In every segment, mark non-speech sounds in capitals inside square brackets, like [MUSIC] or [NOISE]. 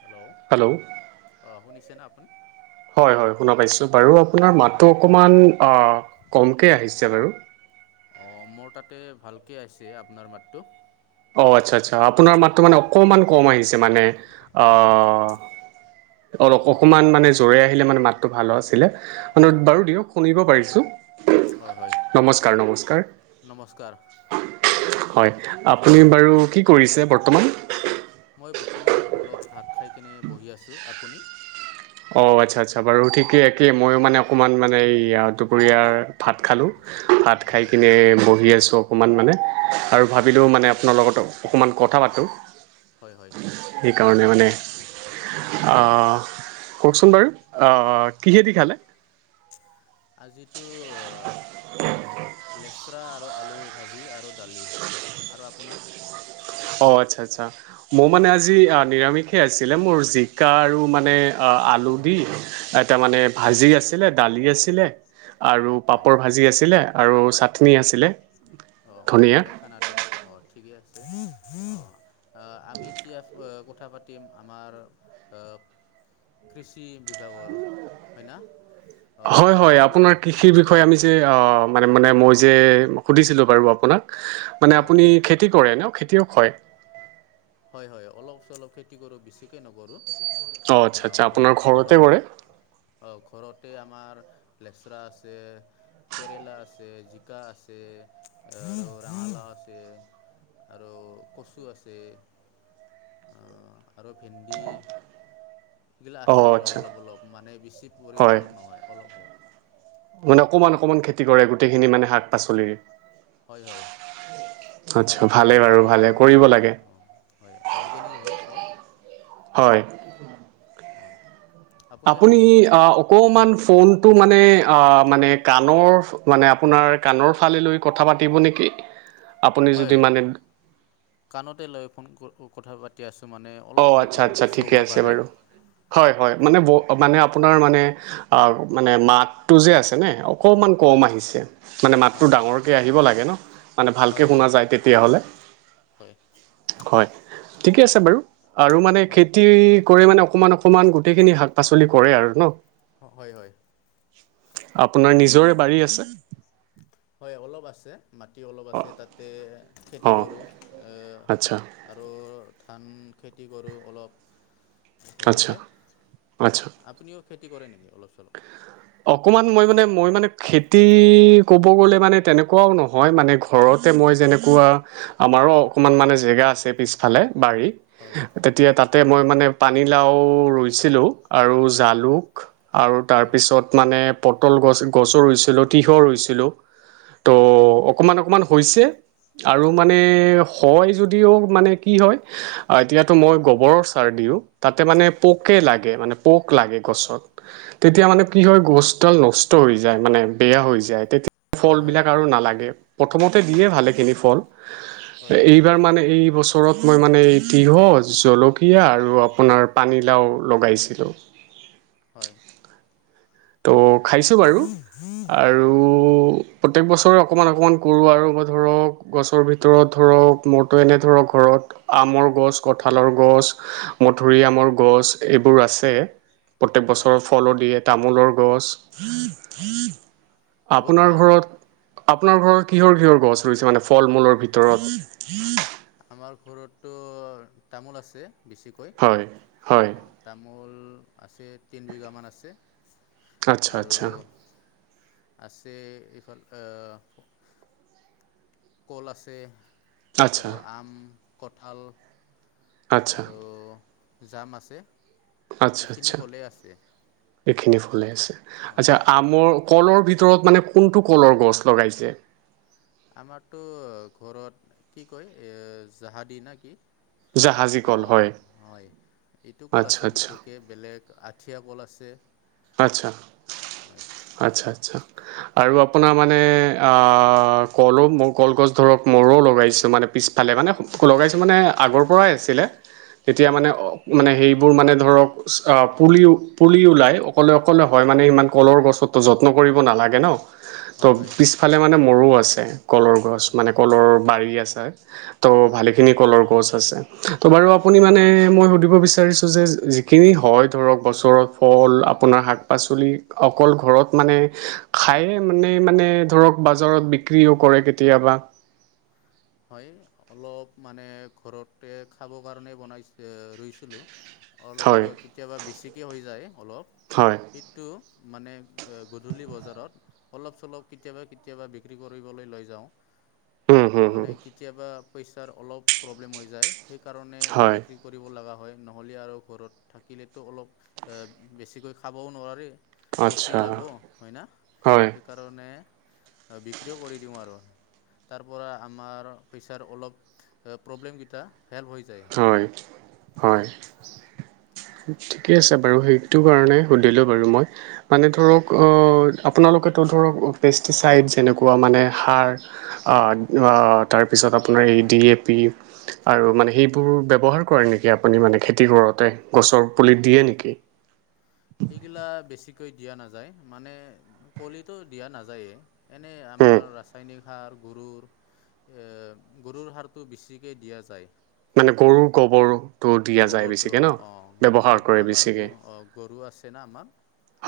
Hello! অ', শুনিছেনে আপুনি? হয়, হয়, শুনা পাইছোঁ, বাৰু আপোনাৰ মাতটো অকণমান আ, কমকে আহিছে বাৰু। অ', মোৰ তাতে ভালকে আহিছে আপোনাৰ মাতটো। অ', আচ্ছা, আচ্ছা আপোনাৰ মাতটো অঁ মানে অকমান কম আহিছে মানে আ অঁ অল-অকমান মানে জোৰে আহিলে মানে মাতটো ভাল আছিলে, অঁ বাৰু দিয়ক শুনিব পাৰিছোঁ। হয় হয় নমস্কাৰ, নমস্কাৰ নমস্কাৰ হয়। আপুনি বাৰু কি কৰিছে বৰ্তমান? মই বৰ্তমান অলপ ভাত খাইকেনে বহি আছোঁ, আপুনি? অ', আচ্ছা, আচ্ছা বাৰু ঠিকেই একেই ময়ো মানে অকণমান মানে এইয়া দুপৰীয়াৰ ভাত খালোঁ। ভাত খাই হয় কিনে বহি আছোঁ অকণমান মানে আৰু অঁ ভাবিলোঁ মানে আপোনাৰ লগত অকণমান কথা পাতোঁ। হয়, হয়। সেইকাৰণে মানে আ কওঁকচোন বাৰু আ, কিহেদি খালে? আজিতো [UNINTELLIGIBLE] আৰু আলু ভাজি আৰু দালি আৰু আপোনাৰ? অ', আচ্ছা, আচ্ছা মোৰ মানে আজি আ, নিৰামিষে আছিলে মোৰ জিকা আৰু মানে‌ আ আলু দি তাৰ মানে ভাজি আছিলে, দালি আছিলে, আৰু হয় পাপৰ ভাজি আছিলে, আৰু চাটনি আছিলে, অ ধনিয়া ভালে খানাটো অঁ ঠিকে আছে অঁ। আহ আমি এতিয়া কথা পাতিম আমাৰ আহ কৃষি বিভাগৰ হয় ন? হয় হয় আপোনাৰ কৃষিৰ বিষয়ে আমি যে অ', মানে-মানে মই যে সুধিছিলো বাৰু আপোনাক, মানে হয় আপুনি খেতি কৰে ন? খেতিয়ক হয়? হয় হয়, অলপ চলপ খেতি কৰো, বেছিকে নকৰো। অ', আচ্ছা আচ্ছা, আপোনাৰ ঘৰতে কৰে? [UNINTELLIGIBLE] আমাৰ লেচৰা আছে। কেৰেলা আছে, জিকা আছে, আৰু ৰঙালাও আছে। আৰু কচু আছে। আৰু ভেন্দি এইগিলা অ আছে আৰু আচ্ছা অলপ অলপ, মানে বেছি হয় পৰিমণৰ নহয় অলপ অলপ। মানে অকমান অকমান খেতি কৰে গোটেইখিনি মানে শাক পাচলিৰ। হয় হয়। আচ্ছা ঘৰতে ভালে বাৰু খাব ভালে কাৰণে কৰিব হয়। লাগে অ', হয় অৰ্গেনিক হয় চব। হয়। অঁ আপুনিও আপুনি খেতি কৰে না অকমান ফনটো মানে অ', মানে কাণৰ মানে আপোনাৰ কাণৰ ফালে লৈ কথা পাতিব নেকি? আপুনি হয়, যদি মানে কাণতে লৈ ফোন কথা পাতি আছো। অ', আচ্ছা আচ্ছা, ঠিকে আছে বাৰু, হয় হয় মানে-মানে আপোনাৰ মানে অ মানে মাতটো যে আছে নে অকণমান কম হয় আহিছে মানে মাতটো হয় হয় ডাঙৰকৈ আহিব লাগে ন। মানে ভালকৈ হয় হয় শুনা যায় তেতিয়াহ'লে, হয় হয় ঠিকে আছে বাৰু। আৰু মানে হয় খেতি কৰি মানে অকমান অকমান গোটেইখিনি শাক পাচলি কৰে আৰু ন। অ হয় হয়। আপোনাৰ নিজৰে বাৰী আছে। হয় অলপ আছে মাটি অলপ অ আছে তাতে খেতি অ কৰোঁ। অহ আচ্ছা আৰু ধান খেতি কৰোঁ অলপ। আচ্ছা ঘৰতে আচ্ছা আপুনিও খেতি কৰে নিকি অলপ চলপ অকমান মই মানে মই মানে খেতি কব গ'লে মানে তেনেকুৱাও নহয় মানে ঘৰত মই যেনেকুৱা আমাৰো অকমান মানে জেগা আছে পিছফালে বাৰী হয় তেতিয়া তাতে মই মানে পানীলাও ৰুইছিলোঁ আৰু জালুক আৰু হয় তাৰপিছত মানে পটল গছ গছো ৰুইছিলো তিঁহৰ ৰুইছিলো ত' হয় অকমান অকমান হৈছে আৰু মানে হয় হয় যদিও মানে কি হয় এতিয়াতো মই গোবৰৰ চাৰ দিওঁ তাতে মানে হয় পোকে লাগে মানে পোক লাগে হয় হয় গছত তেতিয়া মানে কি হয় গছডাল নষ্ট হৈ যায় মানে বেয়া হৈ যায় তেতিয়া হয় হয় ফলবিলাক আৰু নালাগে প্ৰথমতে দিয়ে হয় ভালেখিনি ফল হয় এইবাৰ মানে এই বছৰ ওচৰত মই মানে এই তিঁহহ জলকীয়া আৰু আপোনাৰ পানীলাও লগাইছিলোঁ [UNINTELLIGIBLE] হয়। ত' খাইছোঁ বাৰু, আৰু। হয় প্ৰত্যেক বছৰে অকণমান অকণমান কৰোঁ আৰু, মই ধৰক গছৰ ভিতৰত, ধৰক মোৰটো এনে ধৰক ঘৰত। আমৰ গছ, কঁঠালৰ গছ, মধুৰিআমৰ গছ, এইবোৰ আছে। প্ৰত্যেক হয় বছৰ ফললো দিয়ে তামোলৰ গছ। উম হয় উম। বহুত আপোনাৰ ভাল ঘৰত, আপোনাৰ ঘৰত হয় কিহৰ-কিহৰ গছ। ধৰিছে মানে ফল মূলৰ ভিতৰত। আমাৰ ঘৰতো তামোল আছে বেছিকৈ, হয় হয় অহ তামোল। আছে তিনি বিঘা মান আছে। আচ্ছা আৰু আচ্ছা। আছে এইফালে অ'হ, কল আছে। আচ্ছা আৰু আম, কঁঠাল, আচ্ছা আৰু। জাম আছে, আচ্ছা এইখিনি আচ্ছা ফলে আছে। এইখিনি ফলে আছে আচ্ছা অঁ আমৰ। কলৰ ভিতৰত মানে কোনটো কলৰ গছ লগাইছে। আমাৰতো ঘৰত কি কয় এহ জাহাদী না কি। জাহাজী কল অঁ হয়, হয় আচ্ছা আচ্ছা। সখীয়া কল আছে। হয় আচ্ছা-আচ্ছা-আচ্ছা। আৰু আপোনাৰ মানে অ, কলো কলগছ ধৰক মৰো লগাইছোঁ মানে। পিছফালে মানে লগাইছোঁ মানে আগৰ পৰাই আছিলে। তেতিয়া হয় মানে-মানে সেইবোৰ মানে ধৰক পুলি-পুলি ওলাই। অকলে-অকলে হৈ মানে ইমান কলৰ গছো যত্ন কৰিব নালাগে নহ, ত হয় হয় পিছ ফালে মানে মোৰো আছে কলৰ গছ হয় মানে কলৰ বাৰী আছে ত' হয় ভালেখিনি কলৰ গছ ত বাৰু হয় আপুনি মানে মই সুধিব বিচাৰিছোঁ যে যিখিনি হৈ ধৰক গছৰ ফল আপোনাৰ শাক, পাচলি অকল ঘৰত মানে খায়ে মানে-মানে ধৰক বাজাৰত বি বিক্ৰীও কৰে কেতিয়াবা উ [INAUDIBLE] হয় অলপ মানে ঘৰতে খাব কাৰণে বনাই ৰুইছিলো। অলপ হয় আৰু কেতিয়াবা বেছিকে হৈ যায় অলপ, হয় সেইটো মানে গধূলি বজাৰত অলপ চলপ কেতিয়াবা-কেতিয়াবা বিক্ৰী কৰিবলৈ লৈ যাওঁ। [INAUDIBLE] উম, হুম, হুম। মানে কেতিয়াবা পইচাৰ অলপ প্ৰব্লেম হৈ যায় সেইকাৰণে হয় বিক্ৰী কৰিব লগা হয়। নহলে আৰু ঘৰত থাকিলেতো অলপ এ বেছিকৈ খাবও নোৱাৰে। পচি আচ্ছা যাব হয় ন হয় সেইকাৰণে বিক্ৰীও কৰি দিওঁ আৰু, তাৰ পৰা। আমাৰ পইচাৰ অলপ প্ৰব্লেম কেইটা। হয় হয়। ঠিকে আছে বাৰু সেইটো কাৰণে সুধিলো বাৰু মই। মানে অঁ ধৰক অ'। আপোনালোকেতো ধৰক পেষ্টিচাইড যেনেকুৱা মানে সাৰ অ', অ', তাৰপিছত। পিছত আপোনাৰ এ, তি, এ, পি আৰু মানৱ এইবোৰ ব্ৱহাৰ কৰে নেকি আপুনি মানে খেতি কৰোতে গছৰ পুলি দিয়ে নেকি? সেইগিলা বেছিকৈ দিয়া নাযায় মানে কলিটো দিয়া নাযায়েই এনে। উম, আমাৰ ৰাসায়নিক সাৰ গৰুৰ এ গৰুৰ সাৰটো বেছিকে দিয়া যায়। মানে গৰুৰ গোবৰ? গোবৰটো অ', অ', গ কৰে আমাৰ বেছিকৈ অ গৰু আছে না আমাৰ।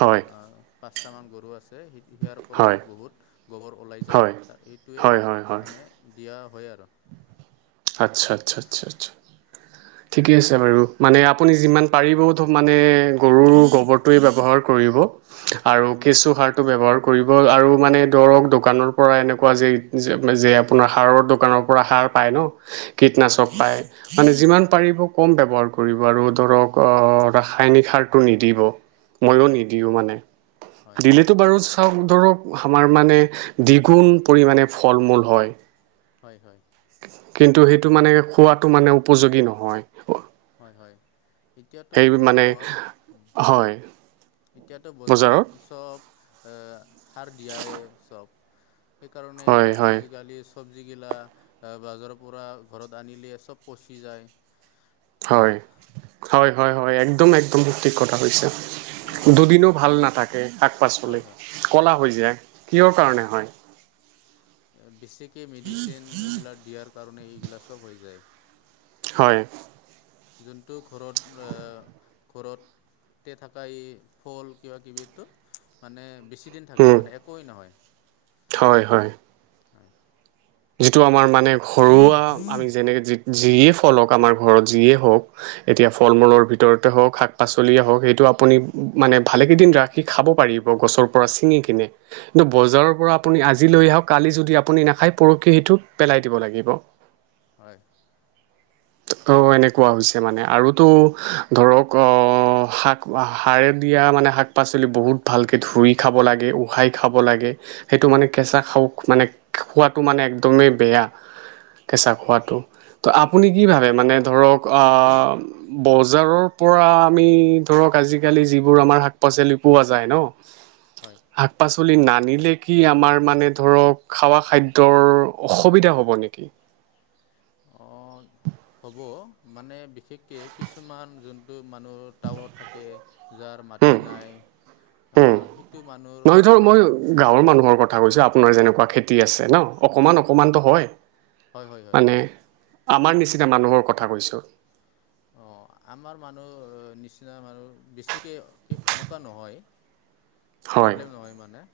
হয় পাঁচটা মান গৰু আছে। সেই পৰাই হয় বহুত গোবৰ ওলাই যায় হয় এইটোৱে হয় হয় হয় মানে দিয়া হয় আৰু আচ্ছা আচ্ছা আচ্ছা আচ্ছা। ঠিকে আছে বাৰু মানে আপুনি যিমান পাৰিবও মানে গৰুৰ গোবৰটোৱে ব্যৱহাৰ কৰিব। আৰু হয়, কিছু সাৰ ব্যৱহাৰ কৰিব আৰু মানে ধৰক দোকানৰ পৰা এনেকুৱা যে আপোনাৰ সাৰৰ দোকানৰ সাৰ পাই ন মানে যি হয়, কৃটনাশক পাই‌ মানে যিমান হয়, পাৰিব কম ব্যৱহাৰ কৰিব আৰু ধৰক অ' ৰাসায়নিক সাৰটো নিদিব। ময়ো হয়, হয়, নিদিও মানে হয়, দিলেতো বাৰু চাওক ধৰক আমাৰ মানে দ্বিগুণ পৰিমানে ফল মূল হয়। হয় হয়। কিন্তু সেইটো মানে খোৱাটো মানে উপযোগী নহয়। হয় হয়। এতিয়াতো সেই মানে হয় বজাৰত এতিয়াতো বজাৰৰ বজাৰত চব সাৰ দিয়াই চব সেইকাৰণে হয় হয় আজিকালি চবজি গিলা বজাৰৰ পৰা ঘৰত আনিলে চব পচি যায়। হয়নে? হয় হয় হয় হয় একদম একদম সঠিক কথা হৈছে। অ', দুদিনো ভাল নাথাকে শাক পাচলি হয়, হয়, কলা হৈ যায়। কিয়ৰ কাৰণে হয়? বেছিকৈ মেডিচিন এইগিলাক দিয়াৰ কাৰণে এইগিলা চব হৈ যায়। হয়। যোনটো ঘৰত ঘৰত তে থকা এই ফল কিবা কিবিটো মানে বেছি দিন থাকে উম মানে একেই নহয়। হয় হয়। হয় যিটো আমাৰ মানে ঘৰুৱা আমি যেনেকে যিয়ে ফল হওঁক আমাৰ ঘৰত যিয়ে হওঁক এতিয়া ফল হয় মূলৰ ভিতৰত, হওঁক, শাক পাচলিয়ে হওঁক সেইটো আপুনি মানে ভালেকেইদিন ৰাখি খাব পাৰিব গছৰ পৰা ছিঙি কিনে। কিন্তু হয় বজাৰৰ পৰা আপুনি আজি লৈ আহক, কালি যদি আপুনি নাখায় পৰখি সেটো পেলাই দিব লাগিব। হয়। ত'এনেকুৱা মানে আৰুতো ধৰক অ' শাক সাৰে দিয়া মানে শাক পাচলি বহুত ভালকে ধুই খাব লাগে, উহাই খাব লাগে। সেইটো মানে কেঁচা খাওক মানে খোৱাটো মানে একদমেই বেয়া। কেঁচা হয় খোৱাটো। ত' আপুনি কি ভাবে মানে ধৰক আ' বজাৰৰ পৰা আমি ধৰক আজিকালি যিবোৰ আমাৰ শাক পাচলি পোৱা যায় ন। হয় শাক পাচলি নানিলে কি আমাৰ মানে ধৰক খাৱা খাদ্য ৰ অসুবিধা হ'ব নেকি? অঁ হ'ব মানে বিশেষকে কিছুমান যোনটো মানুহ টাউনত থাকে যাৰ মাটি নাই। আ' সেইটো মানুহৰ নহয় ধৰ মানে মই গাঁৱৰ মানুহৰ কথা কৈছে আপোনাৰ যেনেকুৱা খেতি আছে অঁ ন, অকমান অকমানতো হয় হয় হয় হয় মানে আমাৰ নিচিনা মানুহৰ কথা কৈছোঁ। অ'। আমাৰ মানুহ নিচিনা মানুহ বেছিকৈ এনেকুৱা নহয়। প্ৰব্লেম নহয় মানে।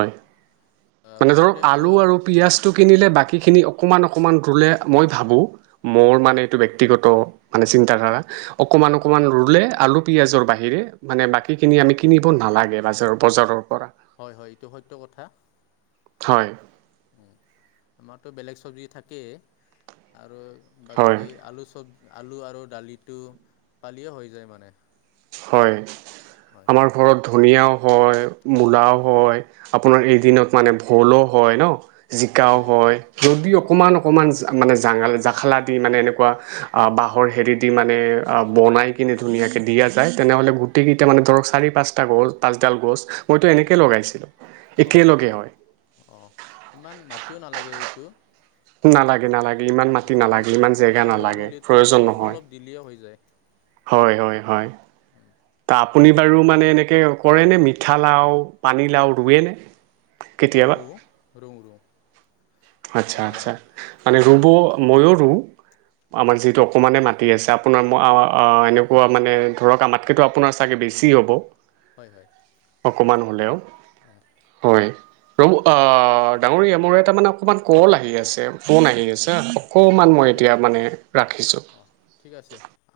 যেনে ধৰক প্ৰব্লেমটো আলু হ'ল আৰু পিয়াজটো কিনিলে বা বাকীখিনি অকমান অকমান ৰুলে মই ভাবোঁ, মোৰ মানে অঁ এইটো ব্যক্তিগত মানে চিন্তা ধাৰা, অকমান অকমান ৰুলে আলু পিয়াজঁৰ বাহিৰে মানে বাকি খিনি আমি কিনিব ন নালাগে বাজ বজাৰৰ পৰা। হয় হয়, এইটো সত্য কথা। হয়। আমাৰতো বেলেগ চবজি থাকেই আৰু হয় বাকী আলু চব আলু আৰু দালিটো পালিয়ে হৈ যায় মানে। হয়, হয় আমাৰ ঘৰত ধনীয়া হয়, মূলাও হয়, আপোনাৰ এইকেদিনত মানে ভোলো হয় ন। জিকাও হয়। যদিও অকমান অকমান জাঙ মানে জাঙেলা জাখলা দি মানে এনেকুৱা বাঁহৰ হেৰি দি মানে আ' ব বনাই কিনে ধুনীয়াকে দিয়া যায়, তেনেহ'লে গুটিকেইটা মানে ধৰক, চাৰি পাঁচটা গছ, পাঁচডাল গছ মইতো এনেকে লগাইছিলোঁ। অ, একেলগে হয় অ, ইমান মাতিও নালাগে এইটো। নালাগে নালাগে। ইমান মাটি অঁ আৰু নালাগে, ইমান কম জেগা পৰিয়াল নালাগে, হ'লেতো প্ৰয়োজন অলপ নহয়। অলপ দিলেই হৈ যায় হয়, হয়, হয়। ত আপুনি বাৰু মানে এনেকে কৰেনে, মিঠা লাও পানীলাও ৰুৱেনে? অ', কেতিয়াবা ৰুও, ৰুও, ৰুও। আচ্ছা আচ্ছা, মানে ৰুব ময়ো ৰুও, হয় আমাৰ যিহেতু অকমানে মাট টি আছে আপোনাৰ আ' এনেকুৱা মানে ধৰক, আমাতকেতো আপোনাৰ চাগে বেছি হ'ব। হয় হয়। অকমান হ'লেও। অঁ হয়, প্ৰভু, অ, ডাঙৰীয়া মোৰ এটা মানে অকমান কল আহি আছে ফোন আহি আছে। এ অঁ অকমান মই ঠিক এতিয়া আছে মানে ৰাখিছো। অঁ ঠিক আছে